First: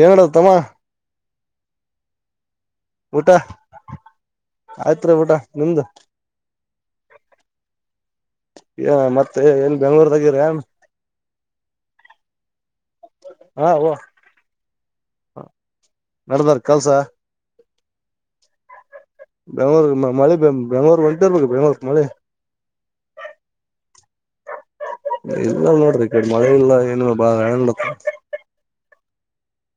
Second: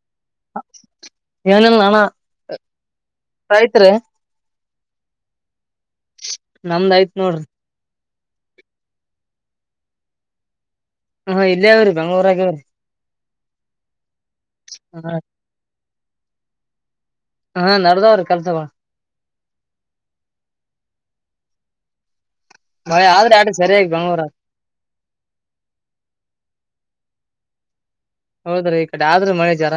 ಹೇಳೋ ತಮ್ಮಾ ಏನಿಲ್ಲ ಅಣ. ಊಟ ಆಯ್ತ್ರಿ ಊಟ ನಿಮ್ದು. ನಮ್ದ್ ಆಯ್ತ್ ನೋಡ್ರಿ ಏ ಮತ್ತೆ ಎಲ್ಲ ಬೆಂಗಳೂರದಾಗ ಇರ ಏನ್ ಹ ಇಲ್ಲೇ ಅವ್ರಿ ಬೆಂಗಳೂರಾಗೆ ಅವ್ರೀ ಹಾ ಓ ಅಣ. ನಡದಾರ್ ಕೆಲ್ಸ. ಹಾ ನಡದವ್ರಿ ಕೆಲ್ಸಗೋಳ್ ಬೆಂಗ್ಳೂರ್ ಮ ಮಳೆ ಬೆ ಬೆಂಗ್ಳೂರ್ ಹೊಯ್ತಿರ್ಬೇಕು ಬೆಂಗ್ಳೂರ್ಕ್ ಮಳೆ. ಮಯ್ ಆದ್ರೆ ಆಟ ಸರಿಯಾಗಿ ಬಂಗ್ಳೂರ. ಇಲ್ಲ ನೋಡ್ರಿ ಈ ಕಡ್ ಮಳೆ ಇಲ್ಲ ಏನು ಬಾಳ [unintelligible] ಹೌದ್ರಿ ಈ ಕಡೆ ಆದ್ರೂ ಮಳೆ ಜರ.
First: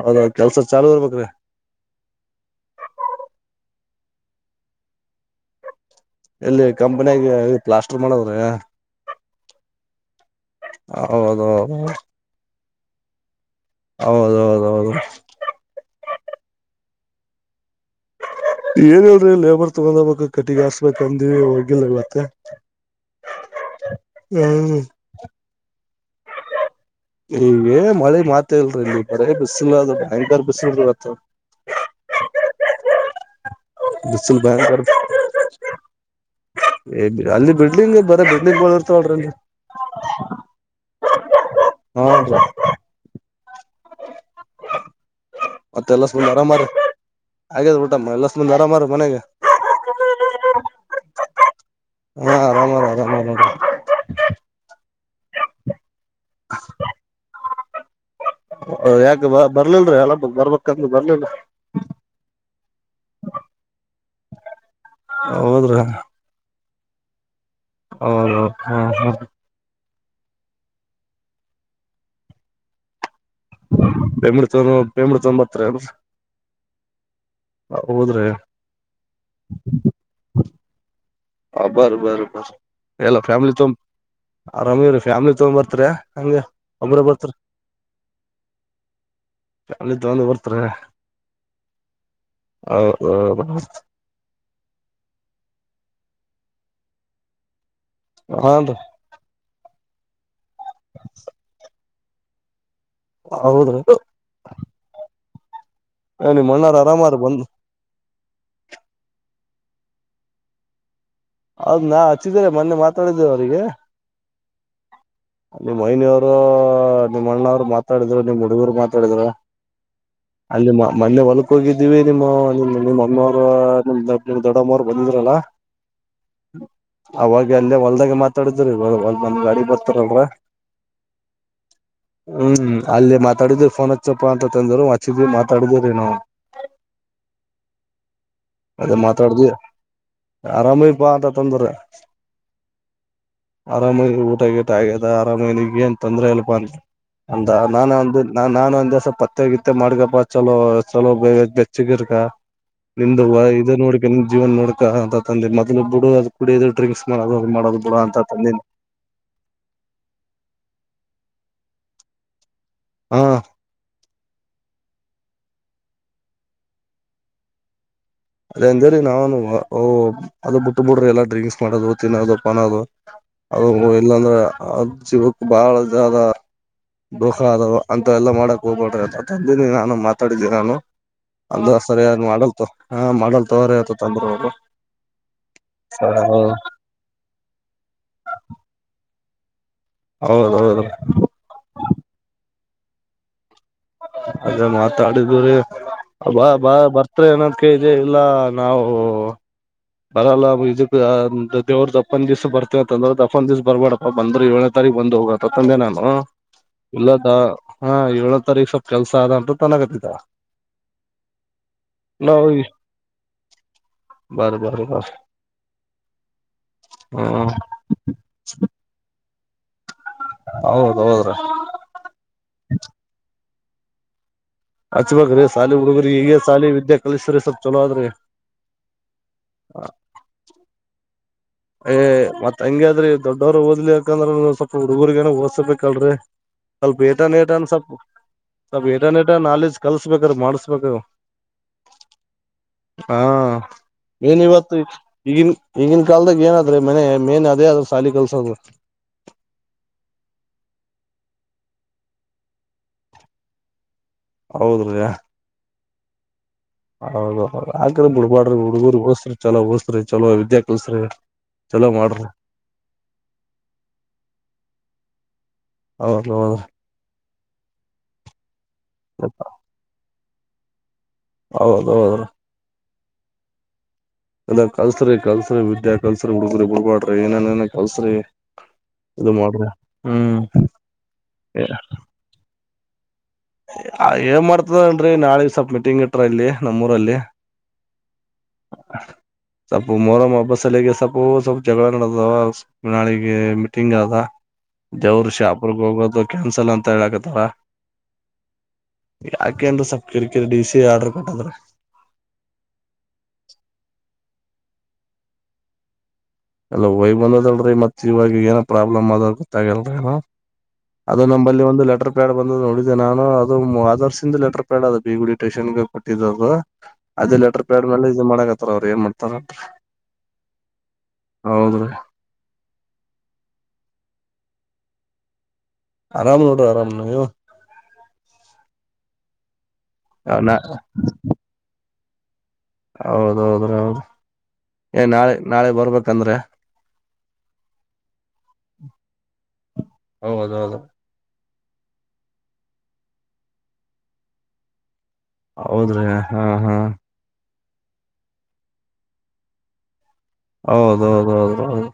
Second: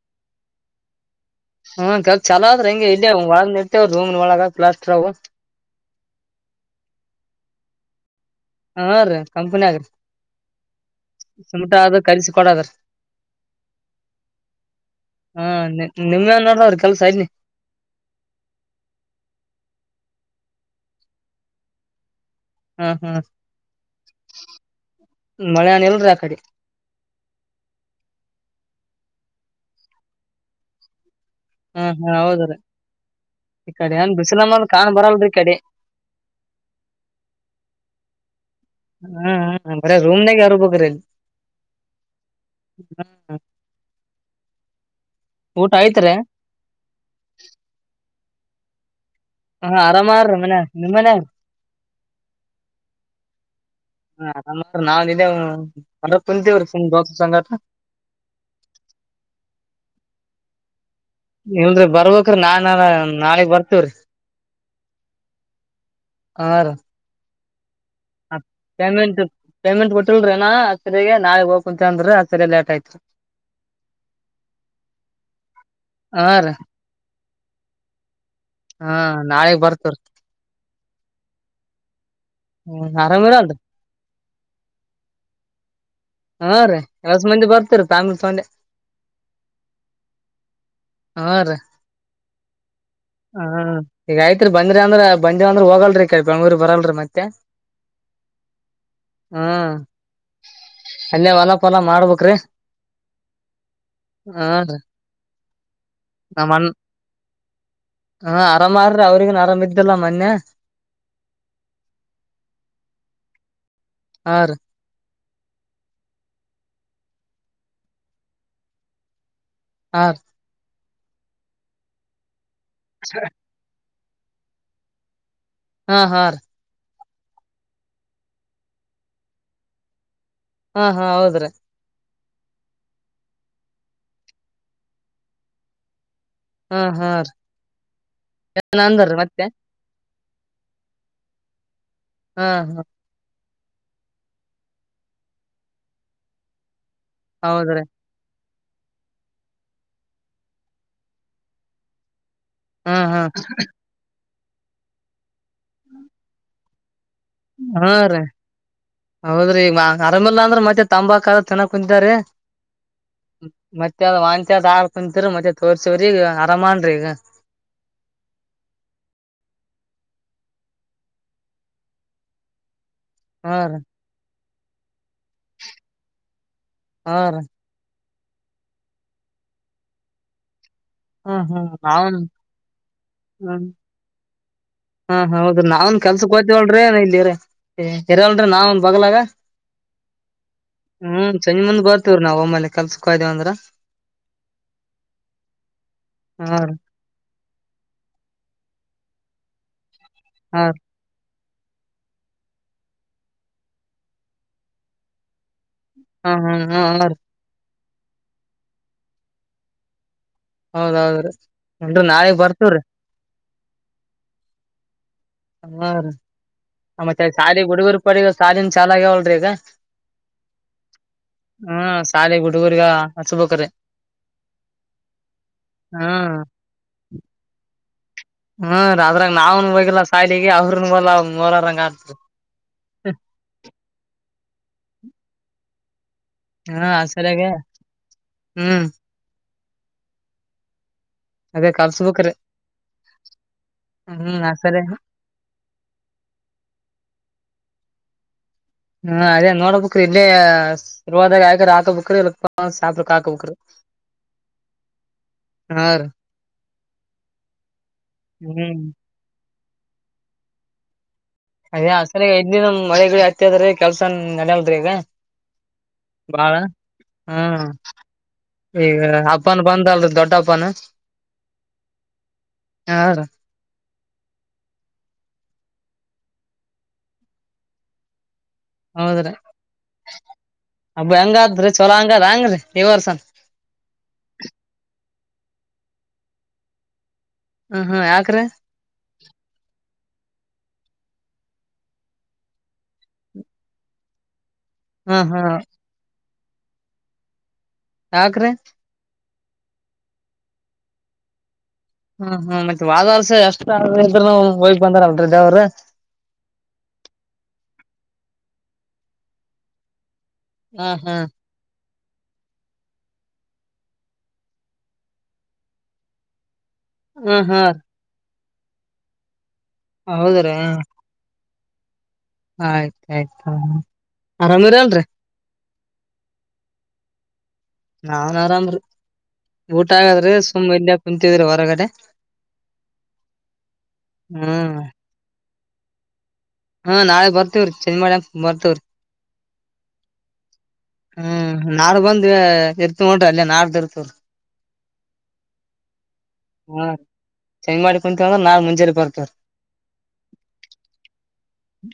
ಹೌದ ಕೆಲ್ಸ ಚಾಲೂ ಇರ್ಬೇಕ್ರಿ ಹ್ಮ ಕಲ್ ಚಲೋ ಅದ್ರ್ ಹಂಗೆ ಒಳಗ್ ನಿಂತಾವ್ ರೂಮ್ ನೊಳಗ ಪ್ಲಾಸ್ಟರ್ ಅವು. ಇಲ್ಲಿ ಕಂಪನಿಯಾಗ ಪ್ಲಾಸ್ಟರ್ ಮಾಡದ ಹಾ ರೀ ಕಂಪನಿ ಆಗ್ರಿ ಹೌದು ಸುಂಟ ಆದ ಕಲಸಿ ಕೊಡದ್ರಿ. ಹೌದೌದೌದು ಹಾ ನಿಮ್ ಏನ್ ನೋಡ ಅವ್ರಿಗ್ ಕೆಲ್ಸ ಅದ್ನಿ. ಏನ್ ಹೇಳ್ರಿ ಲೇಬರ್ ತಗೊಂಡಬೇಕ್ ಕಟ್ಟಿಗ ಹಾಸ್ಬೇಕ ಅಂದಿವಿ ಹೋಗಿಲ್ಲ ಇವತ್ತ. ಹ್ಮ ಹ್ಮ್ ಹ್ಮ್ ಮಳೆನ್ ಇಲ್ರಿ ಆ ಕಡೆ ಈಗ ಮಳೆ ಮಾತ ಇಲ್ರಿ ನೀ ಬರೇ ಬಿಸಿಲ ಅದು ಭಯಂಕರ ಬಿಸಿಲ್ರಿವತ್ತ. ಹಾ ಹಾ ಹೌದ್ರೀ ಈ ಕಡೆ ನ್ ಬಿಸಿಲು ಬಿಸಿಲನ್ನ ಕಾಣ ಭಯಂಕರ ಬರಲ್ರಿ ಈ ಕಡೆ ಅಲ್ಲಿ ಬಿಡ್ಲಿಂಗ್ ಬರ ಬಿಡ್ಲಿಂಗ್ ಗಳು ಇರ್ತವಲ್ರಿ ಅಲ್ಲಿ ಹ್ಮ ಬರ ರೂಮ್ನಾಗಾ ಇರಬೇಕ್ರಿಲ್ಲಿ. ಹಾ ಮತ್ತೆ ಎಲ್ಲಸ್ ಬಂದ್ ಮರಾಮಾರಿ ಆಗ್ಯದ್ ಊ ಎಲ್ಲಷ್ಟಂದ ಆರಾಮಾರ ಮನೆಗೆ. ಹಾ ಅರಾಮಾರ ಮನ ನಿಮ್ ಮನ್ಯಾಗ್. ಹಾ ಆರಾಮ ರ ಆರಾಮ ರ ನೋಡ್ರಿ. [unintelligible] ಅದ ಕುಂತಿವ್ರಿ ಸುಮ್ ಬಸ್ ಸಂಘಟ. ಬರ್ಬಕೇನ್ ಇಲ್ರಿ ಬರ್ಬೇಕ್ರ ನಾನನ. ನಾಳಿಗ್ ಬರ್ತಿವ್ರಿ. ಹೌದ್ರಿ ಅ ಆರ. ಹೌದ ಹ ಹಾ ಹಾ ಪೇಮೆಂಟ್ ಪೇಮೆಂಟ್ ಕೊಟ್ಟ್ ತಿಳ್ರೇನಾ ಆತ್ರಿರಿಗೆ ನಾಳಗ್ ಹೋಗ್ ಅಂತ ಅಂದ್ರ ಆ ಸರಿ ಲೇಟ್ ಆಯ್ತು. ಬೆಂಬಡ್ ಚ ಪೇಮಡ್ ತನ್ಂಬತ್ರ ಅಲ್ ಹಾ ರೀ ಅ ಹೋದ್ರೆ. ಹಾ ನಾಳೆಗ್ ಬರ್ತರ್. ಹಾ ಬರ ಬರ್. ಹ್ಮ್ ಎಲ್ಲ ಫ್ಯಾಮಿಲಿ ಆರಾಮಿರಲ್ರಿ ತೋಮ್ ಆರಾಮ ರೀ ಫ್ಯಾಮಿಲಿ. ಹತ್ತೊಂಬತ್ರೆ. ಹಾ ರೀ ಏಸ್ ಮಂದಿ ಬರ್ತೀರಿ ಫ್ಯಾಮಿಲಿ ತೊಂಡೆ ಫ್ಯಾಮಿಲಿ ತಗೊಂಡ್ ಬರ್ತಾರ ಹಾ ರೀ. ಹ ಈಗ ಆಯ್ತ್ರಿ ಬಂದ್ರಿ ಅಂದ್ರ ಬಂದೇವ್ ಅಂದ್ರ ಹೋಗಲ್ದ್ ಕ್ಕೆ ಬೆಂಗ್ಳೂರಿಗ್ ಬರಲ್ರಿ ಮತ್ತೆ. ಆನ್ದು. ಹ್ಮ್. ಅಲ್ಲೇ ಹೊಲ ಪಲ ಮಾಡ್ಬೇಕ್. ಕ್ರೆ. ಹೌದು. ಹ ನೀ ನಮ್ ಅಣ್ ಮಣ್ಣಾರ ಆರಾಮರ ಬಂದು. ಹಾ ಆರಾಮ ಆದ್ರಿ ಅವ್ರಿಗನ್ ಆರಾಮ ಇದ್ದಲ್ಲ ಮೊನ್ನೆ. ಹೌದ್ ನಾ ಹಚ್ಚಿದ್ದೀರ ಮೊನ್ನೆ ಮಾತಾಡಿದ್ದೇವ ಅವರಿಗೆ. ಆ ರಿ. ನಿಮ್ಮ್ ಅಯ್ನೋರೋ ನಿಮ್ಮ್ ಅಣ್ಣವ್ರು ಮಾತಾಡಿದ್ರು ನಿಮ್ಮ್ ಹುಡುಗುರ್ ಮಾತಾಡಿದ್ರು. ಹಾ ರೀ ಅಲ್ಲಿ ಅ ಮೊನ್ನೆ ಹೊಲ್ಕ್ ಹೋಗಿದ್ದೀವಿ ನಿಮ್ಮ ಅನ್ ನಿಮ್ ನಿಮ್ ಮಮ್ಮೋರೋ ನಿಮ್ಕ್ ನಿಮ್ ದೊಡ್ಡಮ್ಮೋರ್ ಬಂದಿದ್ರಲ್ಲಾ. ಹಾ ಹಾ ಅವಾಗ ಅಲ್ಲೇ ಹೊಲ್ದಾಗೆ ಮಾತಾಡಿದ್ರಿಂದ್ ಗಾಡಿ ಬರ್ತಾರಲ್ರ ಹಾ ಹಾ ಹೌದ್ರೀ ಹ್ಮ್ ಅಲ್ಲಿ ಮಾತಾಡಿದೀರಿ ಫೋನ್ ಹಚ್ಚಪ್ಪ ಅಂತ ತಂದ್ರು ಹಚ್ಚಿದವಿ ಮಾತಾಡಿದಿರಿ ನಾವು ಹ್ಮ ಹ್ಮ ನಾನ್ ಬರ ಮತ್ತೆ ಆರಾಮೇಪ್ಪ ಅಂತಾ ತೊಂದ್ರ ಹ್ಮ ಹಾ ಅರಾಮೈನ ಊಟ ಗಿಟ ಆಗ್ಯದ ಅರಾಮೈನಿಗೆ ಏನ್ ತೊಂದ್ರೆ ಅಲ್ಪ ಅಂತ ಅಂದ ಹೌದ್ರಿ ನಾನ ಒಂದು ನಾ ನಾನನ್ ಒಂದ್ ದಿವ್ಸ ಪತ್ತೆಗಿತ್ತ ಮಾಡ್ಕಪ್ಪ ಚಲೋ ಚಲೋ ಬೆಚ್ಚಗಿರ್ಕಾ ಹಾ ಹಾ ಇದು ನೋಡ್ ಜೀವನ್ ನೋಡ್ಕ ತಂದೆ ಮೊದಲು ಬಿಡು ಅದು ಕುಡಿಯ ್ರಂಸ್ [unintelligible] ಹಾ ರೀ ಹೌದ್ರಿ ಈಗ ಅರಮಲ್ಲ ಅಂದ್ರೆ ಮತ್ತೆ ತಂಬಾಕ ಚೆನ್ನಗ್ ಕುಂಜಾರೆ ಹಾ ಮತ್ತೆ ವಂ ಮತ್ತ ಸಾರ್ ಕುಂತಿರ್ ಮತ್ತೆ ತೋರ್ಸವ್ರಿ ಈಗ ಆರಾಮನ್ ರೀ ಈಗ ಅದೇ ಅಂದಿ ನಾವನು ಅದದು ಬಿಟ್ಟ ಬಿಡ್ರಿ ಎಲ್ಲಾ ಡ್ರಿಂಕ್ಸ್ ಮಾಡೋದು ತಿನ್ನೋದು ಪಾನದು ಹಾ ಅದು ರೀ ಇಲ್ಲಾಂದ್ರೆ [inaudible] [inaudible] ಹಾ ರೀ [unintelligible] ಅದೆಲ್ಲ ಮಾಡಕ್ ಹೋಗ್ಬೇಡ್ರ ಅ ತಂದನಿ ನಾನು ಮಾತಾಡಿದ್ದಿನಿ ನಾನು ಹ್ಮ್ ಹ್ಮ್ ಅನ್ನ ನಾವನ್ ಸರಿಯಾಗಿ ಮಾಡಲ್ತ ಹಾ ಮಾಡಲ್ ಹ್ಮ್ ತೋರ ಆತ ತಂದ್ರ ಅದು ಹಾ ಹೌದು ನಾವನ್ ಕೆಲ್ಸಕ್ ಹೋಯಿತಿವಾಲ್ ರೀ ಇಲ್ಲಿ ಇರಲ್ರೀ ನಾವಂದ ಬಗ್ಲಾಗ ಹೌದೌದು ಹ್ಮ್ ಸಂಜಿ ಮುಂದ ಬರ್ತೀವ್ ನಾವ ಆಮಲೆ ಕೆಲಸಕ್ಕೆ ಹೋಯಿತಿವಂದ್ರ ಅದೇ ಮಾತಾಡಿದಿವು ರೀ ಬಾ ಹಾ ರೀ ಬಾ ಬರ್ತ್ ಬರ್ತೀಯೋ ಏನೋ ಕೇಳ್ದಿ ಇಲ್ಲ ನಾವು ಹಾ ರೀ [unintelligible] [inaudible] ದೇವ್ದ ದಪ್ಪ ದ್ ದಿವಸ್ ಬರ್ತವ ಅಂದ್ರೆ ದಪ್ಪನ್ ದಿವಸ ಬರ್ಬೇಡಪ್ಪ ಬಂದ್ರ ಏಳನೇ ತಾರೀ ಬಂದು ಹೋಗ ಅಂದೇ ನಾನು ಹಾ ಹಾ ಹಾ ಹಾ ರೀ ಇಲ್ಲದ. ಹಾಂ ಏಳನೆ ತಾರೀಕು ಸ್ವಪ್ ಕೆಸ ಅದ ಅಂತ ತನಕತ್ತಿದ ಹೌದ್ ಹೌದ್ರಿ ನಾಳೆಗ್ ಬರ್ತವ್ರೀ [inaudible] ಹಾ ರೀ ಆ ಮತ್ತೆ ಹ್ಮ್ ಶಾಲ ಹುಡುಗರ ಪಡಿಗ ಶಾಲ ಚಾಲಾಗಲ್ರೀ ಇದ [inaudible] ಹೌದ್ ಹೌದ್ರ ಹ್ಮ ಶಾಲೆ ಗುಡುಗುರ್ಗ ಹಚ್ಬೇಕ್ರ ಅಚ್ ಬಾಗ್ರೀ ಶಾಲಿ ಹುಡುಗ್ರಿ ಹ್ಮ್ ಈಗ ಶಾಲಿ ವಿದ್ಯಾ ಕಲಿಸ್ರರಿ ಸ್ವಲ್ ಚಲೋ ಆದ್ರಿ ಹ್ಮ ಅದ್ರಾಗ ನಾವ್ನ್ ಹೋಗಲ್ಲ ಸಾಲಿಗೆ ಅವ್ರ ಒಲ್ಲ ಏ ಮತ್ ಹಂಗ್ಯಾದ್ರಿ ದೊಡ್ಡವರು ಓದ್ಲಿ ಯಾಕಂದ್ರ ಸ್ವಲ್ಪ ಹುಡುರ್ಗೇನ ಓದ್ಸ್ಬೇಕಲ್ರರಿ ಹ್ಮ ಸ್ವಲ್ಪ ಆ ಏಟನ್ ಸರಿಯಾಗ ಟ ಸ್ವಲ್ಪ ಸ್ವಲ್ಪ ಹ್ಮ್ ಏಟ ಏಟ ನಾಲೇಜ್ ಕಲ್ಸ್ಬೇಕ್ರ ಮಾಡಸ್ಬೇಕ ಅದೇ ಕಲ್ಸ್ಬೇಕ್ರಿ ಹಾ ಹ್ಮ್ ಏನ್ ಆ ಇವತ್ತು ಸರಿ ಈಗಿನ ಈಗಿನ ಕಾಲದ ಏನಾದ್ರೆ ಮನೆ ಮೇನ್ ಅದೇ ಅ ಸಾಲಿ ಕೆಲ್ಸೋದು. ಹ್ಮ ಅದೇ ನೋಡ್ಬಕ್ ಇಲ್ಲೇ ಶುರ್ವಾದಾಗ ಆಕ್ರ ಹಾಕಬಕ್ ಇ ಶಪ್ರಕ್ ಹಾಕಬಕರಿ. ಹೌದ್ರೀಯ. ಹಾ ರೀ. ಹೌದೌದು ಆಬಿಡ್ಬಾರ ಹ್ಮ್ ಹುಡುಗುರು ಹಓಸ್ರ ಚಲೋ- ಚಲೋ ವಿದ್ಯಾ ಕಳ್ಸಿರಿ. [unintelligible] ಹತ್ಯಾದ್ರಿ ಕೆಲ್ಸ ನಡಲ್ದ್ರಿ ಈಗ ಹೌದ ಬಾಳ. ಹೌದ್ರಿ ಹ್ಮ್. ಈಗ ಅಬ್ನ ಬಂದ ಅಲ್ ದೊಡ್ಡ. [unintelligible] ಹೌದೌದು. ಹ. ಎಲ್ಲ ಕಲ್ಸ್ರಿ ಕಲ್ಸ್ರಿ ವಿದ್ಯಾ ಕಲ್ಸ್ರಿ ಹುಡುಗ್ರಿ ಬಿುಡ್ಬಾಡ್ರಿ ಏನೇನ್ ಏನ ಕಲ್ಸ್ರಿ. ಹೌದ್ರಿ ಇದು ಮಾಡ್ರ ಹ್ಮ್. ಹಂಗಾದ್ರೀ ಚೊಲ ಹಂಗದ ಹಂಗ್ರೀ. ಈ ಹೊರ್ಸನ್. ಇ ನಾಳಗ್ ಸ್ವಲ್ ಮೀಟಿಂಗ್ ಇಟ್ರ ಇಲ್ಲಿ ನಮ್ಮೂರಲ್ಲಿ. ಹ್ಮ್ ಹ್ಮ್ ಯಾಕ್ರೀ. ಮೊರಮ್ಮ ಹಬ್ಬ ಸಲಗೆ ಸ್ವಪ ಸ್ವಲ್ಪ್ ಜಗಳ ನಡೆದಾವ ನಾಳಿಗೆ ಮೀಟಿಂಗ್ ಆದ. ಹ್ಮ್ ದೇವರು ಹ್ಮ್ ಶಾಪರ್ಕ್ಕೆ ಹೋಗೋದು. ಕ್ಯಾನ್ಸಲ್ ಅಂತ ಹೇಳಾಕತ್ತಾಳ ಯಾಕ್ರಿ ಯಾಕೆದ್ರೆ ಸ್ವಪ್ ಕಿರಿಕಿರಿ ಡಿ ಸಿ ಆರ್ಡರ್ ಕೊಟ್ಟಾದರ. ಹ್ಮ್ ಹ್ಮ್ ಮತ್ತೆ ಹೋದ ವರ್ಸ ಎಷ್ಟ ಅನ್ರಿ ಇದ್ದರು ಹೋಗ್ ಬಂದಾರಲ್ರೀ ದೇವ್ರ. ಎಲ್ಲ ವಯ್ ಬಂದದಲ್ರರಿ ಮತ್ ಇವಾಗ ಏನ ಪ್ರಾಬ್ಲಮ್ ಆದಗೊತ್ತಾಗಲ್ಲನ್. [unintelligible] ಹ್ಮ್ ಹ್ಮ್ ಅದು ನಂಬಲ್ಲಿ ಒಂದು ಲೆಟರ್ ಬೇಡ ಬಂದ ನೋಡಿದೆ ನಾನು ಅದು ಹೊದರ್ಸಿಂದ ಲೆಟರ್ ಪ್ಯಾಡ ಅದ ಬೀಗುಡಿ ಟೇಷನ್ ಕೊಟ್ಟಿದ್ದದು. ಅದೇ ಹ್ಮ್ ಲೆಟರ್ ಹ್ಮ್ ಪ್ಯಾಡ್ ಮೇಲೆ ಇದು ಮಾಡ ಅವ್ರ ಏನ್ ಮಾಡ್ತಾರ. ಹೌದ್ರೀ. ಹಾ ಹೌದ್ರೀ. ಆಯ್ತಾಆಯ್ತ ಆರಾಮ ಇರಲ್ರಿ. ಆರಾಮ್ ನೋಡ ಆರಾಮ್ನ ನೀವು ನಾವ್ನ್ ಆರಾಮ್ರಿ ಊಟ ಆಗಾದ್ರೆ ಸುಮ್ಮ್ ಇಲ್ಲೆ ಕುಂತೀವರಿ ಹೊರಗಡೆ. ಹೌದೌದ ಹೌದು ಏ ನಾಳೆ ನಾಳೆ ಬರ್ಬೇಕಂದ್ರೆ. ಹಾ ನಾಳೆ ಬರ್ತವ್ರಿ ಚೇಜ್ ಮಾಡ್ಯಾಕ್ ಬರ್ತವ್ರಿ. ಹೌದ ಹೌದು. ಹ್ಮ್ ನಾಳೆ ಬಂದ್ ಇರ್ತವಿ ನೋಡ್ರಿ ಅಲ್ಲಿ ನಾಡದ ಇರ್ತವ್ರ. ಹೌದ್ರಿ ಹಾ ಹಾ ಹ್ಮ್. ಚೆಂಜ್ ಮಾಡಿ ಕುಂತೀವಂದ್ರ ನಾಳೆ ಮುಂಜೆಲೆ ಬರ್ತೇವ ರಿ ಹೌದೌಹೌದೌಹೌದೌದು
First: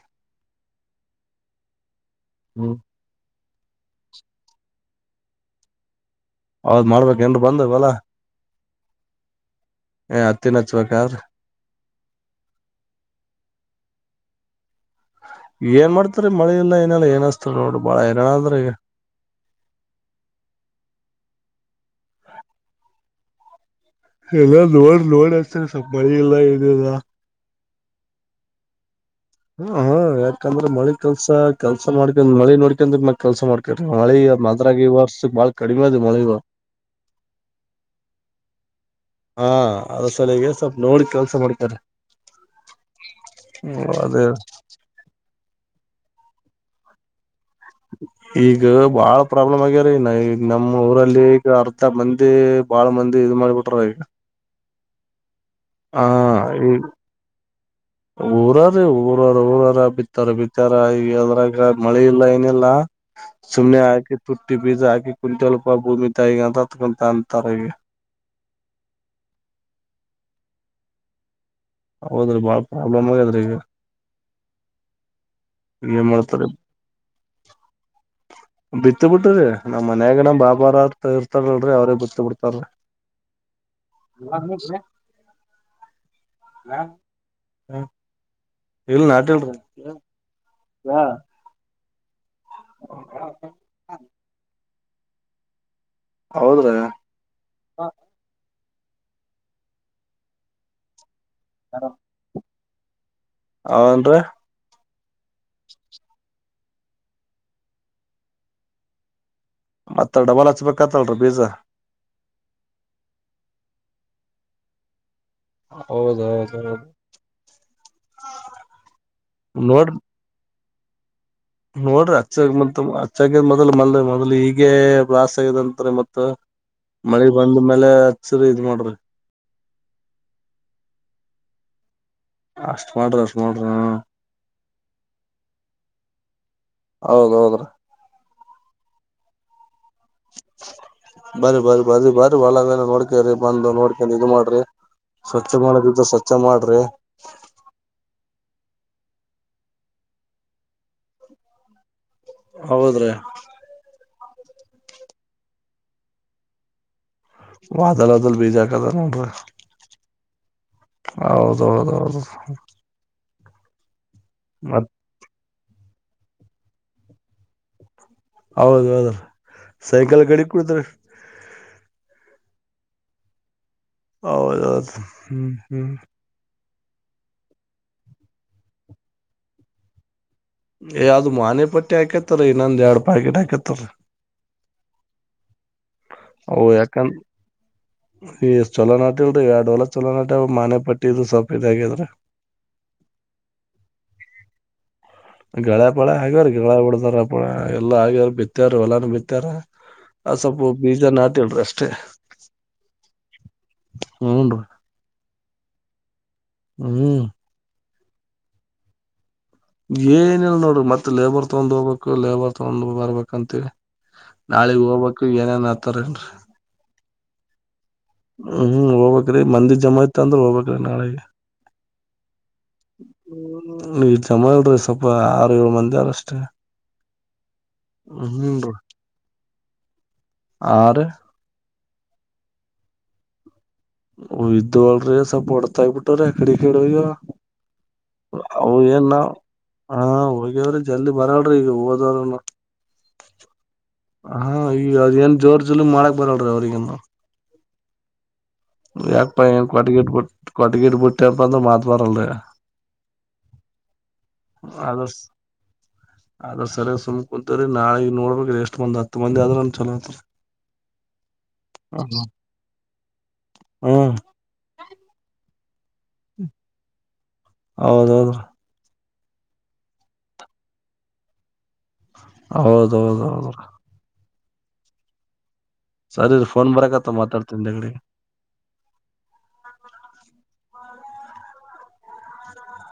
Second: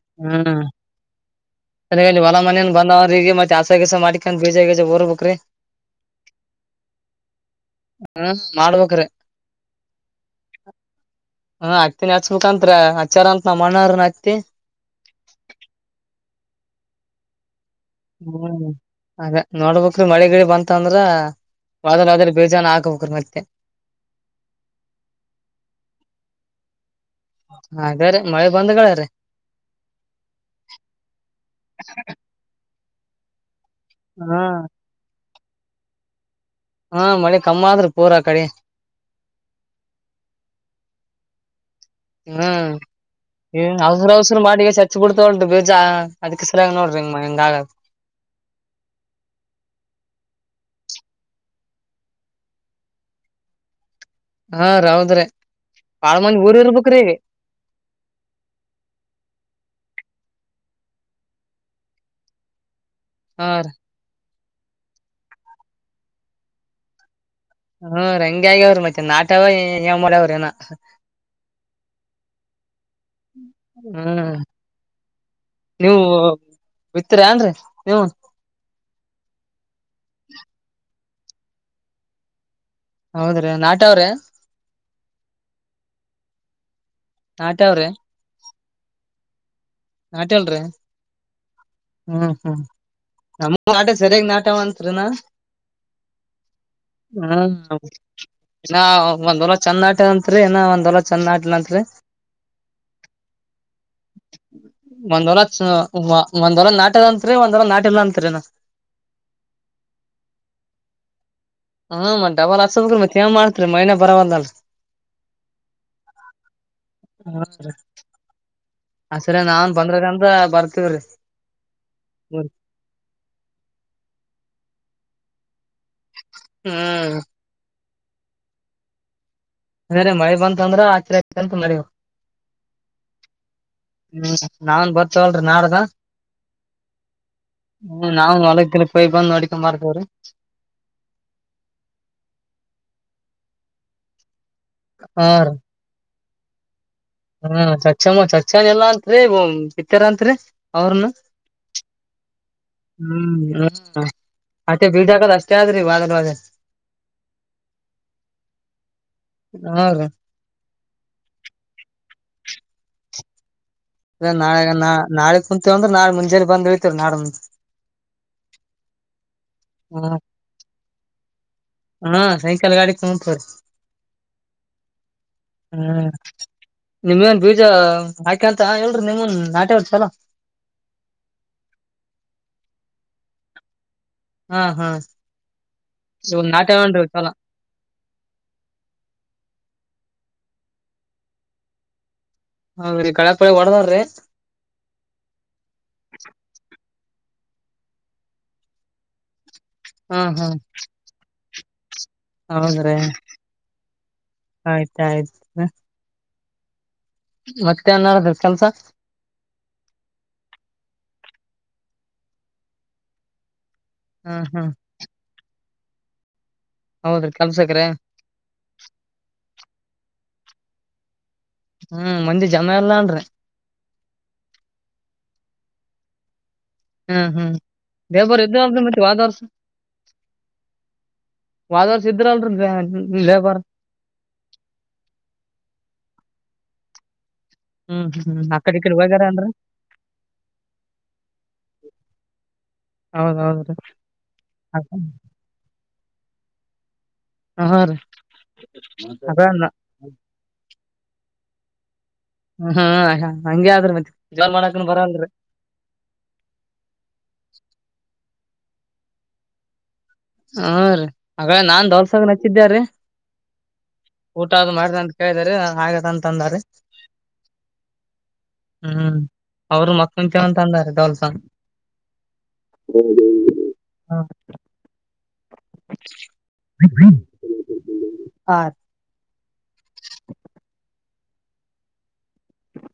ಅದರೆ ಇಲ್ಲಿ ಹೊಲ ಮನ ಬಂದವರಿಗೆೆ ಏನ ಮಾಡತಿ ಹಸಗಿಸ ಮಾಡ್ಕೊಂಡ್ ಬೀಜ ಗಿಜ್ ಊರಬೇಕರಿ ಹೌದ್ ಮಾಡ್ಬೇಕ ಏನ್ರ ಬಂದವ ಹೊಲ ಮಾಡ್ಬೇಕ್ರೆ ಹಚ್ಬೇಕ್ರಿ ಹ್ಮ ಹತ್ತಿನ ಹಚ್ಚಬೇಕಂತರ ಹಚಾರ ಅಂತ ನ ಮನರ್ ನೆತ್ತಿ ಏನ್ ಮಾಡ್ತಾರೆ ಮಳೆ ಇಲ್ಲ ಏನಲ್ಲ ಏನ್ ಹಚ್ತಾರೆ ನೋಡ್ ಹ್ಮ್ ಅದೇ ನೋಡ್ಬ್ರಿಕ್ರಿ ಮಳೆಗಿಳಿ ಬಂತ ಅಂದ್ರ ವದಲ್ ವಾದ ಬಿಜಾನು ಹಾಕಬೇಕರ್ ಮತ್ತೆ ಎಲ್ಲ ನೋಡ್ ನೋಡ ಹಚ್ಚತೀನಿ ಸ್ವಲ್ಪ ಮಳಿ ಇಲ್ಲ ಏನಿಲ್ಲ ಹ ಅದೇ ರೀ ಮಳೆ ಬಂದ್ಗಳ್ರೀ ಹ ಹಾ ಯಾಕಂದ್ರ ಮಳಿ ಕೆಲ್ಸಾ ಕೆಲ್ಸ ನೋಡ್ಕ ಮಳಿ ನೋಡ್ಕಂದ್ರ ಮ ಕೆಲ್ಸ ಮಾಡ ಮಳಿ ಹಾ ಮದ್ರಾಗಿ ಈ ವರ್ಷಳ ಕಡಿಮೆ ಅದು ಮೊಳೆುವ [unintelligible] ಹಾ ಮಳಿ ಕಮ್ಮ ಆದ್ರಿ ಪೂರಾ ಅಕಡಿ. ಹಾ ಅದ್ರ ಸಲಿಗೆ ಸ್ವಲ್ಪ ನೋಡಿ ಕೆಲ್ಸ ಮಾಡ್ತಾರೆ ಹ್ಮ್ ಔಸ್ರ ಅದೇ ಔಸರ ಮಾಡಿಗೆಸಿ ಹಚ್ ಬಿಡ್ತಾ ನೋಡ್ರಿ ಬೀಜಾ ಅದಕ್ಕೆ ಸಲ್ಯಾಗಿ ನೋಡ್ರಿಂಗ ಮನಿಂದ ಆಗ [unintelligible] ಈಗ ಬಾಳ ಪ್ರಾಬ್ಲಮ್ ಆಗ್ಯಾರ ಇನ್ನ ನಮ್ಮ್ ಊರಲ್ಲಿ ಈಗ ಅರ್ಧ ಮಂದಿ ಬಾಳ ಮಂದಿ ಇದ ಮಾಡ್ಬಿಟ್ರ ಈಗ. ಹಾ ರಿ ಹೌದ್ರಿ ಹಾ ಬಾಳ ಮಂದಿ ಊರ್ ಈ ಇರ್ಬೇಕ್ರಿ ಈಗ ಊರಾರ ಊರವಾರ ಊರವರ ಬಿ ತ್ತಾರ ಬಿತ್ತಾರ ಈಗ ಅದ್ರಾಗ ಮಳಿ ಇಲ್ಲ ಏನಿಲ್ಲ. ಹಾ ರೀ ಸುಮ್ನೆ ಹಾಕಿ ತುಟ್ಟಿ ಬೀಜ ಹಾಕಿ ಕುಂತೆಲಪ ಭೂಮಿ ತಾಯಿಗ ಅಂತತ್ಕೊಂತನ್. ಹ್ಮ ರಿ ಹಂಗೆ ಆಗ್ಯವ್ರಿ ಮತ್ತೆನ ನಾಟ್ಯಾವ ಮಾಡವ್ರ ಹೀನ. ಹ ಹೌದ್ರಿ ಬಾಳ ಪ್ರಾಬ್ಲಮ್ ಆಗ್ಯದ್ರಿ ಈಗ. ಹ್ಮ್ ನೀವು ಏನ್ ಮಾಡ್ತಾರ ಬಿತ್ತೀರ್ಯನ್ರಿ ನೀವು. ಬಿತ್ತ ಬಿಟ್ಟರಿ. ನಮ್ಮ ಮನ್ಯಾಗ ನಮ್ಮ ಬಾಬಾರ ಹಾರ. ಇರ್ತಾರಲ್ರಿ ಅವ್ರೇ ಬೀತ್ತ ಬಿಡ್ತಾರೀ. ಹೌದ್ರೀ ನಾಟ್ಯಾವ್ರೆ. ಹಾ ನಾಟ್ಯಾವ್ರೆ. ಇಲ್ ನಾಟಿಲರಿ ಹಿ ನಾಟಿಲ್ರಿ. ಹ್ಮ್ ಹ್ಮ್ ನಮ್ಮು ನಾಟಿ ಸರಿಯಗ್ ನಾಟ್ಯವಂತ. ತ್ರಿನಾ ಹೌದ್ರಿ ಹಾ ಹೀನ ಒಂದ್ ಹೋಲ ಚಂದ ನಾಟವಂತರಿ ರೀ ಹೀನ ಒಂದ್ ಹೊಲ. ಚಂದ ನಾಟಿಲಂತರಿ. ಅವುನ್ರಿ ಒಂದ ಹೂಲ ಚ ವ ಒಂದ್ ಹೂಲ ನಾಟ್ಯದ ಅಂತ್ರೀ ಒಂದ್ ಹೂಲ ನಾಟಿಲ್ಲ ಅಂತರಿನ. ಮತ್ತ ಡಬಲ್ ಹಚ್ಬೇಕತ್ತಲ್ರರಿ ಬೀಜಾ. ಹ್ಮ ಮತ್ತ ಡಬಲ್ ಹಸಬೇಕ್ರೀ ಮತ್ ಏನ್ ಮಾಡ್ತ್ರಿ ಮಳಿನೆ ಬರವಲ್ದಲ್ರಿ. ಹೌದೌದೌದು ಹ ಹ ಸರಿ ನಾನ್ ನೋಡ್ ಬಂದ್ರಕ್ಕಂತ ಬರ್ತ. [unintelligible] ನೋಡ್ರಿ ಅಚ್ಚಾಗಿ ಮತ್ ಅಚ್ಚಾಗ ಮೊದ್ ಮೊ ಮೊದ್ಲು ಈಗೆ ವಾಸ [unintelligible] ಮತ್ ಹ್ಮ್ ಮಳೆ ಬಂದ ಮೇಲೆ ಸರಿ ಮಾಡ್ರಿ. ಬೇರೆ ಮಳೆ ಬಂತ ಅಂದ್ರ ಹಚಂತ ಮಾಡಿವ. ಅಷ್ಟ್ ಮಾಡ್ರಿ ಅಷ್ಟ್ ಮಾಡ್ರಿ ಹ್ಮ್ ನಾವನ್ ಬರ್ತವಲ್ರಿ ನಾಡದ ಹೌದೌದ್ರಿ ಹ್ಮ ನಾವನ್ ಒಳಗ್. [unintelligible] ಬರಿ ಬರಿ ಬರಿ ಬರ ಒಳಲ್ಲ ನೋಡ್ ಬರೆ ಬಂದು ನೋಡ್ಕೊಂಡು ಇದು ಮಾಡ್ರಿ ಹಾ ಸ್ವಚ್ಛ ರೀ ಮಾಡುದ ಸ್ವಚ್ಛ ಸ್ವಚ ಮಾಡ್ರಿ. ಹ್ಮ್ ಸ್ಛಚ [unintelligible] ಎಲ್ಲಾ ಅತ್ರಿ ಬಿತ್ತಾರ ಅಂತ್ರಿ ಅವ್ರನು ಹೌದ್ರೀ ಹ್ಮ್ ಹ ಮತ್ತೆ ಬೀಜಾಕದ ಅಷ್ಟೇ ಆದ್ರಿ ವಾರದವಾಗ ವಾದಲದಲ್ಲಿ ಬೀಜ ಹಾಕದ ನೋಡ್ರಿ ಹ್ಮ ರೀ ಹೌದ ಹೌದ ಹೌದು ಹ ಅ ನಾಳೆ ನಾ ನಾಳೆ ಕುಂತ್ರೆ ನಾಳೆ ಮುಂಜಾನೆ ಬಂದ್ ವೈತಿವರಿ ನಾಡದ ಹೌದ ಹೌದ ಹ್ಮ ಸೈಕಲ್ ಗಡಿ ಕುದ್ ಹಾ ಸೈಕಲ್ ಗಾಡಿ ತಗೋತರಿ ಹೌದೌದು ಹ್ಮ್ ಹ್ಮ್ ನಿಮೇನ್ ಬೀಜ ಹಾಕಂತ ಇಲ್ ನಿಮನ್ ನಾಟೆ ಈ ಸಲ ಏ ಅ ಮಾನೆ ಪಟ್ಟಿ ಹಾಕೇತ್ತರಿ ಇನ್ನೊಂದ್ ಎರಡ್ ಪ್ಯಾಕೆಟ್ ಹಾಕತ್ತರಿ ಹಾ ಹಾ ಇವ್ ಓಂ ನಾಟ್ಯವೇನ್ರಿ ಎಕನ್ ಚಲೋ ಈ ಚಲೋನಾಟಿಲ್ಲರೀ ಎಡಹೋಲ್ಲ ಚಲೋನಾಟಿಲ ಮಾನೆ ಪಟ್ಟಿ ಇದು ಸ್ವಪ್ಪ ಇದು ಆಗೇದ್ರ. ಹೌದ್ರರಿ ಕಳೆಪಳಿ ಹೊಡದ್ರಿ ಗಳೆ ಪಳೆ ಆಗವರಿ ಗುರಳ ಹೋಡದ. ರ ಎಲ್ಲಾ ಆಗ್ಯಾರ ಬಿತ್ತಾರ ಹೊಲ್ಲಾನು ಬಿತ್ತಾರ ಆ ಸ್ವಲ್ಪ ಬೀಜ ನಾಟಿಲರೀ ಅಷ್ಟ ಷ್ಟೆ ಹೌದ್ರೆ ಹೂನ್ರಿ ಆಯ್ತ ಆಯ್ತ ಹ್ಮ್ ಅನದೆ ಕೆಲ್ಸ ಏನಿಲ್ಲ ನೋಡ್ರಿ ಮತ್ತತ್ ಲೇಬರ್ ತಗೊಂಡ್ ಹೋಗ್ಬೇಕು ಲೇಬರ್ ತಗೊಂಡ ಬರ್ಬೇಕಂತಿ ಹ್ಮ್ ಹ್ಮ್ ನಾಳೆಗ್ ಹೋಗ್ ಏನೇನ್ ತ್ತರನ್ ಹೌದ್ರಿ ಕಲ್ಸಕ್ರೆ ಹ್ಮ್ ಹ್ಮ್ ಹೋಗ್ಕ್ಮಂದಿ ಜಮಾ ಇತ್ ಅಂದ್ರ ಹೋಗಬಕ್ ನಾಳೆೆಗೆ ಹ್ಮ್ ಮಂದಿ ಜನ ಎಲ್ಲಾ ಅನ್ ಈ ಜಮ ಇಲ್ರಿ ಸ್ವಲ್ಪ ಆರು ಏಳು ಮಂದಿಾರಷ್ಟೇ ಹ್ಮ ಹ್ಮ ಬೇ ಬರು ಇದ್ದಮತ್ತೆ ವಾದ ವರ್ಸ [unintelligible] [inaudible] ಆರು ವದಾರ ಸಿದ್ಧಲ್ರಿ ಲೇಪರ್ ಹ ಇದ್ದ್ ಅಲ್ರಿ ಸ್ವಲ್ಪ ಹೊಡ್ತಾ ಇ್ ಬಿಿಟ್ಟ್ರೀ ಕಡೆ ಕಡ್ಯ ಹ್ಮ್ ಹ್ಮ್ ಅ ಆಕಡೆ ಈಕಡೆ ಹೋಗ್ಯಾರ ಏನ್ಾವ ಅನ್ರಿ ಹ ಹೋಗ್ಯವ್ರಿ ಜಲ್ದಿ ಬರಲ್ಿ ಈಗ ಹೋದವರು ಹೌದ್ ಹೌದ್ರಿ ಹ ಈಗ ಅದ ಏನ್ ಜೋರ್ ಜಲಿ ಮಾಡ ಬರಲ್ರರಿ ಅವ್ರಗನ್ನು ಹ ಹ ರೀ ಯಾಕ ಅದ ಏನ್ ಕೊಟ್ಟಗಿಡ್ ಬಿಟ್ಟ ಕೊಟ್ಟಗಿಡ್ ಬಿಟ್ಟಪ್ಪ ಅ್ರ ಮಾ ಹ ಹಾ ಹಂಗಗೆ ಆದ್ರರು ಮತ್ತೆ ಜೋರ್ ಮಾಡಕನ್ ಆದ ಬರಲ್ರಿ ಆದದ್ರ ಸರಿಯಾಗಿ ಸುಮ್ ಕುಂತ್ರೀ ನಾಳೆ ನೋಡ್ಬೇಕ ಇ ಎಷ್ಟು ಮಂದು ಹತ್ತು ಮಂದಿ ಆದ್ರರು ಚಲೋ ಹ ರೀ ಹಾಗಳ ನಾನ್ ದೋಲ್ಸಾಗ ನಚ್ಚಿದ್ದ್ರೀ ಹ್ಮ್ ಊಟ ಅ ಮಾಡ್ದ ಅಂತ ಕೇಳಿದ ರೀ ಹಾಗೆದ ಅಂತಂದಾರೆ ಹೌದೌದ್ರ ಹ್ಮ ಅವರು ಮತ್ತ ಮುಂಂತವಂತ ಅಂದಾರೆ ದವಲ್ಸ ಹೌದೌದೌದು ಹೌ ಸರಿ ಫೋನ್ ಬರಕತ್ತ ಮಾತಾಡ್ತನ್ ದಗಡೆಗೆ ಹಾ ಹ್ಮ